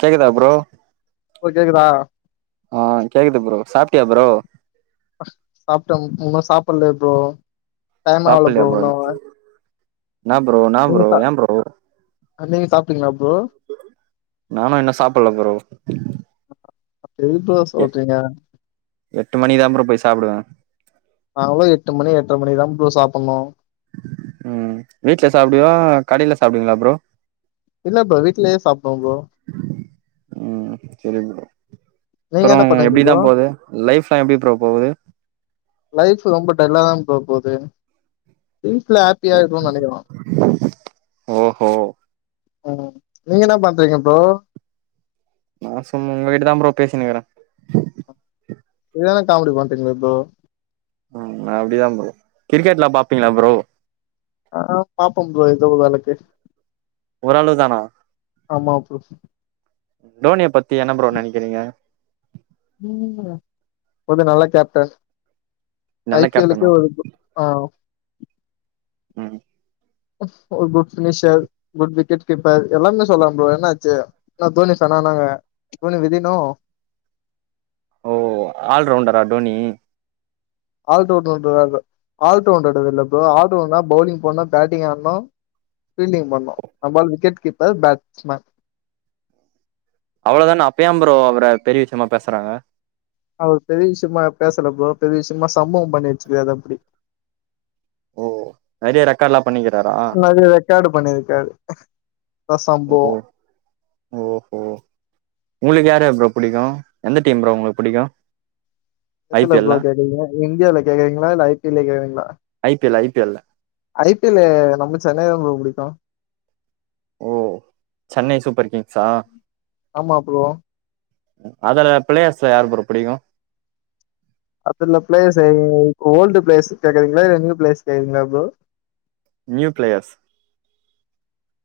கேக்குதா ப்ரோ இப்போ கேக்குதா ஆ கேக்குது ப்ரோ சாப்ட்டியா ப்ரோ சாப்ட்ட உம்வுன்னோ சாப்புட்ல ப்ரோ டைமவ்ல ப்ரோவுன்னோவ நாப்ரோ நாப்ரோ ஏம்ப்ரோ நீங்க சாப்டீங்ளா ப்ரோ நானு இன்னு சாப்புட்ல ப்ரோ எது ப்ரோ சொல்றீங்க எட்டு மணிக்கு தாப்ரோ போய் சாப்டுவே நாங்களு எட்டு மணி எட்ர மணிக்கு தா ப்ரோ சாப்புட்னு உம் வீட்ல சாப்டுவியா கடைல சாப்டுவீங்ளா ப்ரோ இல்ல ப்ரோ வீட்லயே சாபிடுவ ப்ரோ உம் செரி ப்ரோ நீங்க அப்றோ என்ன பண்ணுவீங்க எப்டிதா ப்ரோ போது லைஃப்லா எப்டி ப்ரோ போவுது லைஃப்பு ரொம்ப டல்ல தா ப்ரோ போது லைபுல ஹப்பியா இருக்னுன்னு நெனக்கிறோ ஓஹோ அ நீங்க என்ன பண்றீங்க ப்ரோ நா சும் உங்ககிட்ட தா ப்ரோ பேசினிக்ற செரியான காமொடி பண்டீங்ளே ப்ரோ அ அப்படிதா ப்ரோ கிரிக்கெட்லா பாப்பீங்களா ப்ரோ ஆ பாப்போ ப்ரோ ஏதோ ஓர் அளவுக்கு ஒரளவு தானா ஆமா ப்ரோ தோனிய பத்தி என்ன ப்ரோ நெனைக்கிறீங்க ஒரு நல்ல கேப்டன் ஐ நல்ல பி கேப்டனா எல்லுக்கே ஒரு ஆ ம் ஒரு good finisher good wicket keeper எல்லாமே சொல்லலா ப்ரோ என்னாச்சு ஆன தோனி சொன்னானங்க தோனி விதினு ஓ ஆல்ரவுண்டரா டோனி ஆல்டவு ஆட்வுண்ட [unintelligible] இல்ல ப்ரோ ஆல் ரவுண்டர்னா பவுலிங் போடன்னு பேட்டிங் ஆடணு பீல்டிங் பண்ணோ நம்ம ஆள் விக்கெட் கீப்பர் பேட்ஸ்மேன் அவ்ளோ தான அப்பயே ப்ரோ அவர பெரிய விஷயமா பேசுறாங்க அவர் பெரிய விஷயமா பேசல ப்ரோ பெரிய விஷயமா சம்பவம் பண்ணி வச்சிக்கிறாரு அப்டி ஓ நெறைய ரெக்கார்ட்லா பண்ணிக்கிறாரா நெறைய ரெக்கார்டு பண்ணியிருக்காரு சம்பவோ ஓ ஓ உங்களுக்கு யார் யார் ப்ரோ பிடிக்கு எந்த டீம் ப்ரோ உங்களுக்கு புடிக்கு ஐ எதுல பி எல்ல ப்ரோ கேட்டீங்க இந்தியாலா கேக்குறீங்களா இல்ல ஐ பி எல்ல கேக்குறீங்களா I P L I P L ல ஐ பி எல்லு நம்ம சென்னை த ப்ரோ புடிக்கு ஓ சென்னை சூப்பர் கிங்ஸா ஆமா ப்ரோ அதுல பிளேயர்ஸ் யாரு ப்ரோ பிடிக்கு அதுல பிளேயர்ஸ் ஓல்டு பிளேயர்ஸ் கேக்குரிங்களா இல்ல நியூ பிளேயர்ஸ் கேக்குரிங்களா ப்ரோ நியூ பிளேயர்ஸ்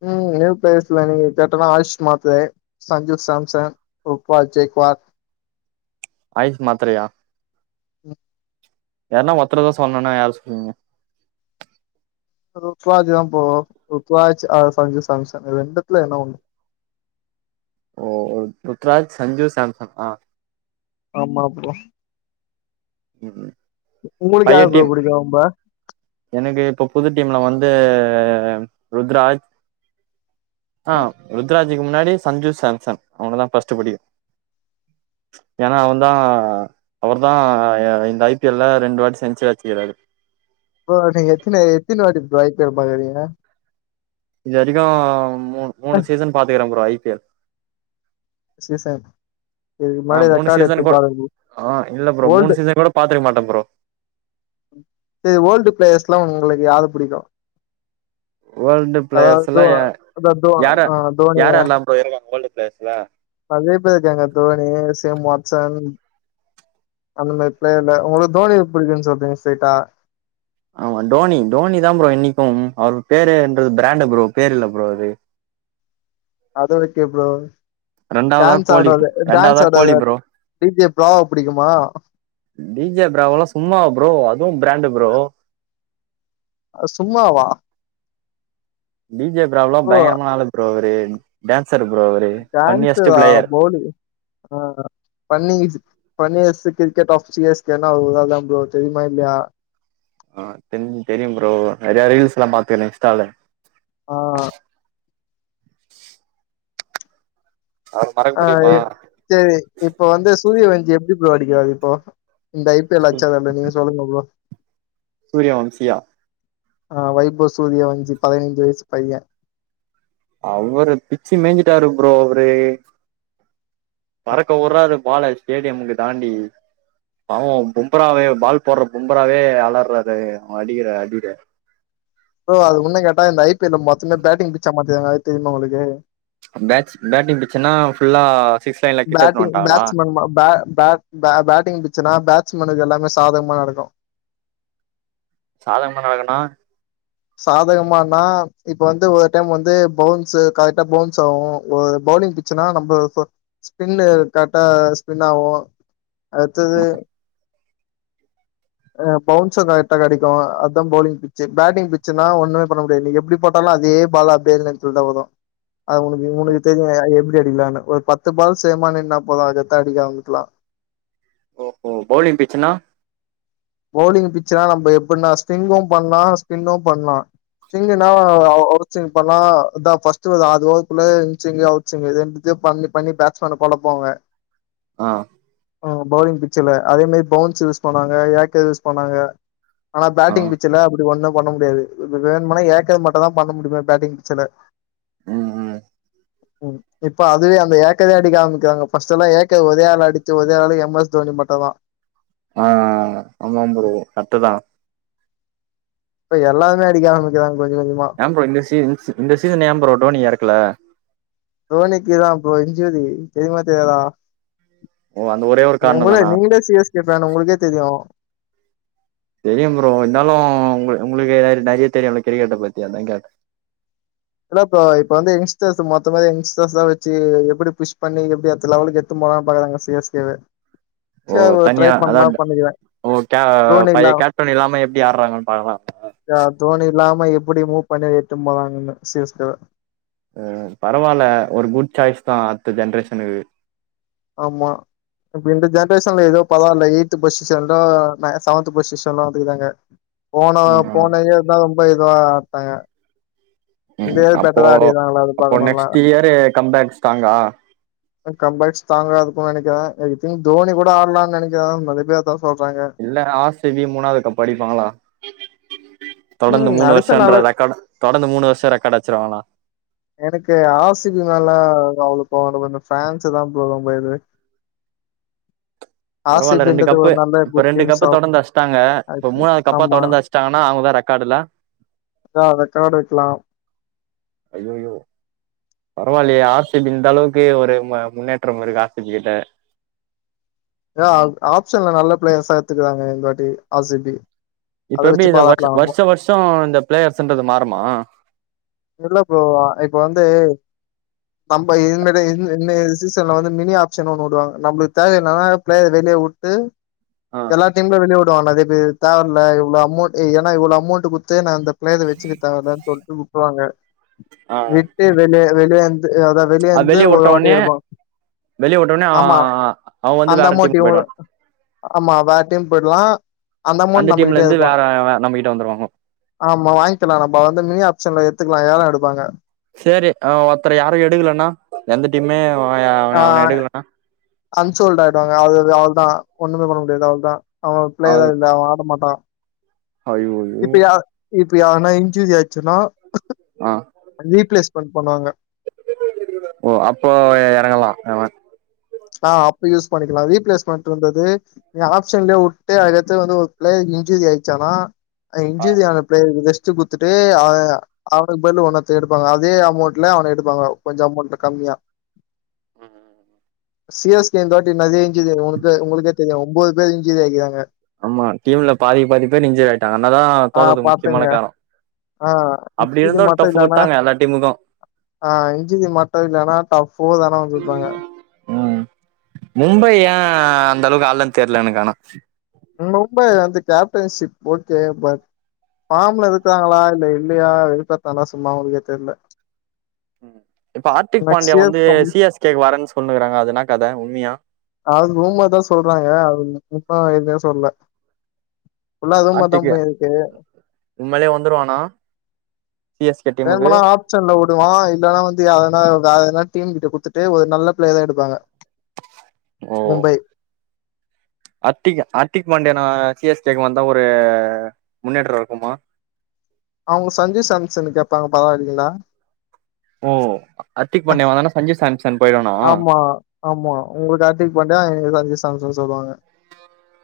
ம் நியூ பிளேயர்ஸ்ல நீங்க கட்டனா ஆயிஷ் மாத்து சஞ்சு சாம்சன் உவால் ஜெக்வார் ஆயிஸ் மாத்திரையா யாருன்னா ஒர்த்தரதா சொல்லும்ன்னா யார் சொல்வீங்க ருத்துவாஜ் தா போகனு ருத்துவாஜ் சஞ்சு சாம்சன் ரெண்டுத்துல எண்ணோ ஒன்னு ஓ ருத்ராஜ் சஞ்சு சாம்சன் ஆ ஆமா ப்ரோ ம் உங்களுக்கு யார ப்ரோ புடிக்கு ரொம்ப எனக்கு இப்ப புது டீம்ல வந்து ருத்ராஜ் ஆ ருத்ராஜிக்கு முன்னாடி சஞ்சு சாம்சன் அவங்களதா ஃபர்ஸ்ட்டு பிடிக்கு ஏன்னா அவந்தா அவர்தா இந்த ஐ பி எல் ல ரெண்டு வாட்டி செஞ்சுரீ அடிச்சுக்கறாரு ப்ரோ நீங்க எத்தின எத்தின வாட்டி ப்ரோ ஐ பி எல் பாக்கறீங்க இதுவரைக்கு மூ மூணு சீசன் பாத்துக்கற bro I P L season இதுக்கு ஆ முன்னாடி மூணு ரெக்கார்டு எடுத்து சீசன்கு பாருங்க ஆ இல்ல ப்ரோ மூணு ஓல்டு சீசன்கு பாத்திருக்க மாட்ட ப்ரோ சரி ஓல்டு பிளேர்ஸ்ல்லா உங்களுக்கு யார புடிக்கு ஓல்டு அதாவது ப்ளேயர்ஸ் தோ அ அதா தோ யார ஆ தோனிய யார எல்லா ப்ரோ இருங்க ஓல்டு ப்ளேயர்ஸ் ல நெறைய பேர் இருக்காங்க தோனி சேம் வாட்சன் அந்த மாரி ப்ளேயர்ல உங்களுக்கு தோனி பிடிக்குனு சொல்றீங்க சேட்டா ஆமா டோனி டோனி தா ப்ரோ இன்னிக்கும் அவரு பேருன்றது ப்ரண்டடு ப்ரோ பேரு இல ப்ரோ அது அத விட்டியே ப்ரோ ரெண்டாவதா டன்ஸ் கோலி ஆட்றது டன்ஸ் ரெண்டாவதா கோலி ஆடது ப்ரோ டி ஜே ப்ராவோ பிடிக்குமா டி ஜே ப்ராவோளா சும்மா ப்ரோ அதுவு ப்ராண்டு ப்ரோ அ சும்மாவா டி ஜே ப்ராவோலா ப்ரோ பய்ங்கரமா ஆளு ப்ரோ அவரு டன்சர் ப்ரோ அவரு ஃபண்ணியஸ்ட் ப்ளேயர் போடு ஆ funny funniest cricket of C S K னா அவரு ஒரு ஆள் தா ப்ரோ தெரியுமா இல்லையா ஆ தெரிஞ் தெரியு ப்ரோ நறைய ரீல்ஸ்லா பாத்தனே இன்ஸ்டால ஆ அவர மறக்க ஆ முடியுமா சேரி இப்போ வந்து சூரிய வஞ்சி எப்டி ப்ரோ அடிக்கிறாரு இப்போ இந்த ஐ பி எல் ல அச்சாரா எப்டி நீங்க சொல்லுங்க ப்ரோ சூரியா வம்சியா ஆ வைபவ் சூரியா வஞ்சி பதினஞ்சு வயசு பைய அவரு பிச்சி மேஞ்சிட்டாரு ப்ரோ அவரு பறக்க உட்றாரு பால ஸ்டேடியமுக்கு தாண்டி பாவோ பும்பராவே பால் போட்ற பும்பராவே அளர்றாரு அவ அடிக்கிற அடில ப்ரோ அது உண்னு கேட்டா இந்த ஐ பிஎல் ல மொத்தமே பட்டிங் பிச்ச மாத்திகாங்க அது தெரிமா உங்ளுக்கு பேட்ஸ் பட்டிங் பிச்சுன்னா ஃபுல்லா சிக்ஸ் லைன்ல கிட்ட எடுத்துனு பட்டிங் வன்ட்டாங்களா பட்ஸ்மன் ம ப ப ப பட்டிங் பிச்சுனா பட்ஸ்மேனுக்கு எல்லாமே சாதகமா நடக்கு சாதகமா நடக்குன்னா சாதகமானா இப்ப வந்து ஒரு டைம் வந்து பௌன்ஸ் கரெக்ட்டா பௌன்ஸ் ஆவு பௌலிங் சுன்னா நம்ம சோ ஸ்பின்னு கரெக்டா ஸ்பின் ஆவு அடுத்தது அ பௌவுன்ஸு கரெக்டா கடைக்கு அதா பௌலிங் பிச்சு பட்டிங் பிச்சுன்னா ஒண்ணுமே பண்ண முடியாது நீங்க எப்டி போட்டாலு அதே பால் அப்டியே [unintelligible] ல தா வரு அது உனக்கு உனக்கு தெரியு எப்டி அடிக்லான்னு ஒரு பத்து பால் சேமா நின்னா போது அது கெத்தா அடிக்லா அவுங்குளுக்ல்ல ஓ ஓ பௌலிங் பிச்னா பௌலிங் பிச்னா நம்ம எப்புட்ன்னா ஸ்பிங்கு பண்லா ஸ்பின்னு பண்லா சிங்குனா அவ சிங் பண்லா இத ஃபஸ்ட்டு அதுவுக்குள்ளயே சிங் சிங் இது ரெண்டுத்தியு பண்ணி பண்ணி பேட்ஸ்மேன கொலப்பு வாங்க ஆ ஆ பவ்லிங் பிச்சுல அதே மாரி பவுன்ஸ் யூஸ் பண்ணாங்க ஏக்கர் யூஸ் பண்ணாங்க அனா ஆ பேட்டிங் பிச்சு லாபு ஒண்ணு பண்ண முடியாது இது வேணுமானா ஏக்கர் மட்டுதா பண்ண முடியு பேட்டிங் பிச்சல ம் ம் ம் இப்ப அதுவே அந்த ஏக்கரே அடி காமிக்றாங்க ஃபஸ்ட்டல்லா ஏக்க ஒரே ஆள அடிச்ச ஒரே ஆள் எம் எஸ் தோனி மட்டுதா ஆ ஆமா ப்ரோ கர்ட்டு தா இப்ப எல்லாருமே அடிக்க ஆரம்பிக்குராங் கொஞ்சு கொஞ்சுமா ஏ ப்ரோ இந்த ஸீன் ஸு இந்த ஸீஸன் ஏ ப்ரோ டோனி யரக்கல தோனிக்குதா ப்ரோ இஞ்சூரி தெரியுமா தெரியாதா ஓ அந்த ஒரே ஒரு உங்கள காரணந்தானா நீங்களே சி எஸ் கே ஃபேன்னு உங்ளுக்கே தெரியு தெரியு ப்ரோ இந்தாலு உங்ளு உங்ளுக்கேர் நெறைய தெரியுல கிரிக்கெட்ட பத்தி அத்தா கேட்ட இல்ல ப்ரோ இப்ப வந்து எங்ஸ்டர்ஸ்ஸ மொத்தமா எங்ஸ்டர்ஸ்தா வெச்சு எப்டி புஷ் பண்ணி எப்டி அத்த லவலுக்கேத் த்துமா பாக்கறாங்க சி எஸ் கேவ ஓ தன்யா அதாட்ட பண்ணிக்கிறே ஓ க்யா தோனி பைய இல்லா கேப்டன் இல்லாம எப்டி ஆட்றாங்கன் பாகலா யா தோணி இல்லாம எப்டி மூவ் பண்ணி எதாதுன் போலானுன்னே சி எஸ் கேவ அ பரவால்ல ஒரு குட் ச்சாய்ஸ்தா அத்த ஜென்ரேஷ்ஷனுக்கு ஆமா இப்ப இந்த ஜென்ரேஷன்ல ஏதோ பரவால்ல எய்த் பஷ்ஷு சென்றோ நா ஏ சவன்த் பொஷிஷன்லா வந்துகுக்காங்க போன ம் போன இயர் தா ரொம்ப இதுவா ஆட்டாங்க இந்த ம் இயர் அப்போ பெட்டரா ஆடிறாங்களா அது அப்போ பாக்கணும்ல நெக்ஸ்ட் இயரு கம்பேக் ஸ்டாங்கா அ கம் பேக் ஸ்டாங்க இருக்கு நெனைக்கிறே எதுக்குன் தோனி கூட ஆட்லான் நெனைக்கிறே நறை பே அதா சொல்றாங்க இல்ல ஆர் சி பீ முணாவ்து கப் அடிப்பாங்களா தொடந்து ம். மூணு அடிச்சா நல்ல வர்ஷன்ற ரெக்காடு தொடந்து மூணு வர்ஷோ ரெக்காட் அச்சிடுவாங்கனா எனக்கு ஆர் சி பி மேல அவ்லோ போ [inaudible] ஃபான்ஸு தா போலும் போய்து [inaudible] பரவால்ல ரெண்டு ஆர்சிபின்றது கப்பு ஒரு நல்ல இப்ப குட் ரெண்டு டீம்ஸ் கப்பு ஆஃப் தொடந்து அடிச்ட்டாங்க இப்ப மூணாவ்து கப்பா ஆமா. தொடந்து ஆச் ட்டாங்கனா அவ்ங்க ரெக்காடுல ரா ரெக்காட் வக்லா அய்யய்யோ பரவால்லயே ஆர் சி பி இந்தளவுக்கே ஒரு ம முன்னேற்றம் இருக்கா ஆர் சி பி கிட்ட தாக் ஆப்ஷன்ல நல்ல ப்ளேயர்ஸா எத்துக்கறாங்க இந்த வாட்டி ஆர் சி பி இப்ப எப்டி இந்த வர்ஷ வர்ஷ வர்ஷோ இந்த ப்ளேயர்ஸன்றது மாறுமா இல்ல ப்ரோ ஆ இப்ப வந்து நம்ப இது மேட இன் இன்ன எது சீசன்ல வந்து மினி ஆப்ஷன் ஒண்ணு வுடுவாங்க நம்ளுக் தேவையின்னனா ப்ளேயர் வெளிய வுட்டு அ அ தீம்ல வெளிய வுடுவாங்ல அதே மதி தேவயில்ல இவ்ளோ அமோண்ட் ஏன்னா இவ்ளோ அமௌண்ட்ட குத்து நா அந்தப் மேல வச்சிக்கி தேவை இல்லன் சொல்ட்டு உட்றுவாங்க ஆ. விட்டு வெளிய வெளியேந்து அதன் அது வெளியெந்து வெளியே ஒரு விட்ட வாட்டி உடனே எடுப்பான் வெளியே விட்டொட்னே ஆ அவ் வந்து அந்த வேற அமௌண்ட் டீம் இவங்க போய்டுவான் ஆமா வேற் டீம் போய்ட்லா அந்த அமௌண் டீம்ல நம்மகிட்டே இருந்து இப்பா வேற வே- நம்ம கிட்ட வந்துருவாங்க ஆமா வாய்ன்க்கலா நம்ப வந்து மினி ஆப்ஷன்ல எத்துக்கலா ஏல எடுப்பாங்க சரி அ ஒத்தர யாரு எடுகுலன்னா எந்த டீமே அவனை ஆ அவனை எடுக்கலன்னா அன்சோல்ட் ஆயிடுவாங்க அது அது அவ்ளோதா ஒண்ணுமே பண்ண முடியாது அவ்ளோதா அவே பிளேயரா இல்ல அவே ஆட மாட்டா அய்யய் இப்பயா இப்பி யார்னா இஞ்சூரியாச்சுனா அ ரீப்பிளேஸ்மெண்ட் பண்ணுவாங்க ஓ அப்போ எறங்கலா எவே அ அப்ப யூஸ் பண்ணிக்கலா ரீப்பிளேஸ்மெண்ட் இருந்தது நீ ஆப்ஷன்லயே வுட்டு அடுத்து வந்து ஒரு பிளேயர் இன்ஜுரி ஆயிச்சானா அ இன்சூரியான பிளேயருக்கு ரெஸ்ட்டு குடுத்துட்டு ஆ ய அவனுக்கு பதிலு ஒன்னொருத்தய எடுப்பாங்க அதே அமௌண்ட்ல அவன எடுப்பாங்க கொஞ்சோ அமௌண்ட்டு கம்மியா சி எஸ் கே இந்தவாட்டி நெறைய இஞ்சுரி உங்களுக்கு உங்களுக்கே தெரியு ஒம்போது பேர் இஞ்சுரி ஆயிக்கிறாங்க ஆமா டீம்ல பாதிக்கு பாதி பேர் இன்சூரி ஆயிட்டாங்க அதனால தா ஆ தோத்தது பாத்துங்க முக்கியமான காரோ ஆ அப்டி இருந்து டஃப் குடுத்தாங்க எல்லா டீமுக்கு அ இஞ்சூரி மட்டு இல்லனா டஃப் ஓ தானா குடுத்துப்பாங்க ம் மும்பை ஏ அந்த அளவுக்கு ஆடலனு தெர்ல எனக்கு ஆனா மும்பை வந்து கேப்டன்ஷிப் ஓகே பட் ஃபாம்ல இருக்காங்களா இல்ல இல்லையா வெறுப்பேத்தாலு சும்மா அவுங்களுக்கே தெர்ல ம் இப்ப ஆர்த்திக் நெக்ஸ்ட் பாண்டியா இயர் வந்து கம் சி எஸ் கே க்கு வரேன்னு சொல்னுக்கிறாங்க அது என்னா கத உண்மியா அது ரூமர் தா சொல்றாங்க அது முப் முப்மா எதுமே சொல்லல ஃபுல்லா ரூமர் தா போயி ருக்கு உண்மைலே வந்துருவானா சிஎஸ்கே டீமுக்கு வேணுமனா ஆப் ஷன்ல வுடுவா இல்லனா வந்து எதனா வேற எதனா டீம் கிட்ட குடுத்துட்டு ஒரு நல்ல பிளேர்ரா எடுப்பாங்க [inaudible] மும்பை அர்த்திக் அர்த்திக் பாண்டியனா சி எஸ் கே க்கு வந்தா ஒரு முன்னேற்ற இருக்குமா அவுங்க சஞ்சுசாம்சனு கேப்பாங்க பரவால்லிங்ளா ஓ அர்த்திக்பாண்டியா வரான சஞ்சுசாம்சன் போய்டுவானா ஆமா ஆமா உங்களுக்கு அர்திக்பாண்டியா எங்களு சஞ்சுசாம்சன் சொல்லுவாங்க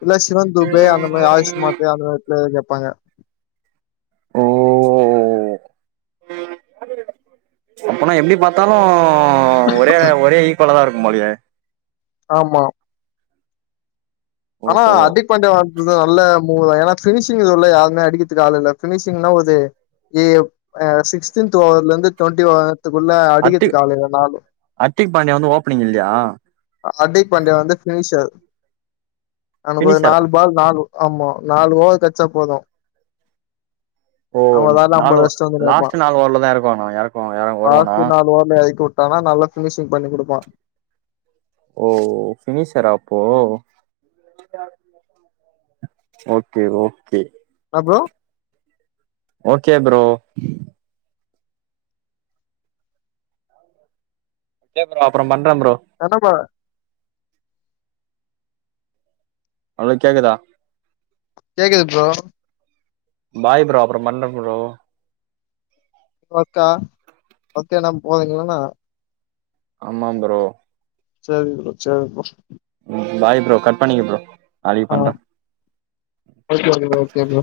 இல்ல சிவம்துபே அந்தமா ஆயுஷ்மாத்தே அந்தமா ப்ளேயர் கேப்பாங்க ஓ அப்பனா எப்டிபாத்தாலு ஒரே ஒரே ஈக்குவலதா இருக்கு போலயே ஆமா அனா ஓஹோ அர்திப் பாண்டியா வந்தது நல்ல மூவ்தா ஏனா ஃபினிஷிங் இதுஉல்ல யாருமே அடிக்கிறதுக்கு ஆளு இல்ல ஃபினிஷ்ங்னா உது யேப் அ சிக்ஸ்டீன்த் ஓவர்லருந்து ட்வென்டி ஓவத்துகுள்ள அடிக்கிறத்துக்கு ஆலு இல்ல நாலு அர்த்திக்பாண்டியா வந்து ஓப்னிங் இல்லியா அ அர்டிக்பாண்டியா வந்து ஃபினிஷர் அவனுக் ஒரு பினிஷரா நால் பால் நாலு ஆமா நாலு ஓவர்கெச்சா போது ஓ அவ வேல நாலு ஐம்பது அடிச்சிட்டு வந்து நிப்பா லாஸ்ட் நால்ஓவர்லதா எறக்குவாங்க எறக்குவா வருவானா ஆனா நல்ல ஃபினிஷிங் பண்ணிகுடுப்பா ஓ ஃபினிஷரா அப்போ ஓக்கே ஓக்கே அப்றோ ஓகே ப்ரோ ஓகே ப்ரோ அப்புறோ பண்ற ப்ரோ என்னமா ஹலோ கேக்குதா கேக்குது ப்ரோ பாய் ப்ரோ அப்புறம் பன்ற ப்ரோ ஒகே ஒகேனா [unintelligible] ஆமா ப்ரோ சேரி ப்ரோ சேரி ப்ரோ ம் பாய் ப்ரோ கட் பண்ணிக்ற ப்ரோ நாளைக்கு ஆ பண்ற ஓகே ப்ரோ ஓகே ப்ரோ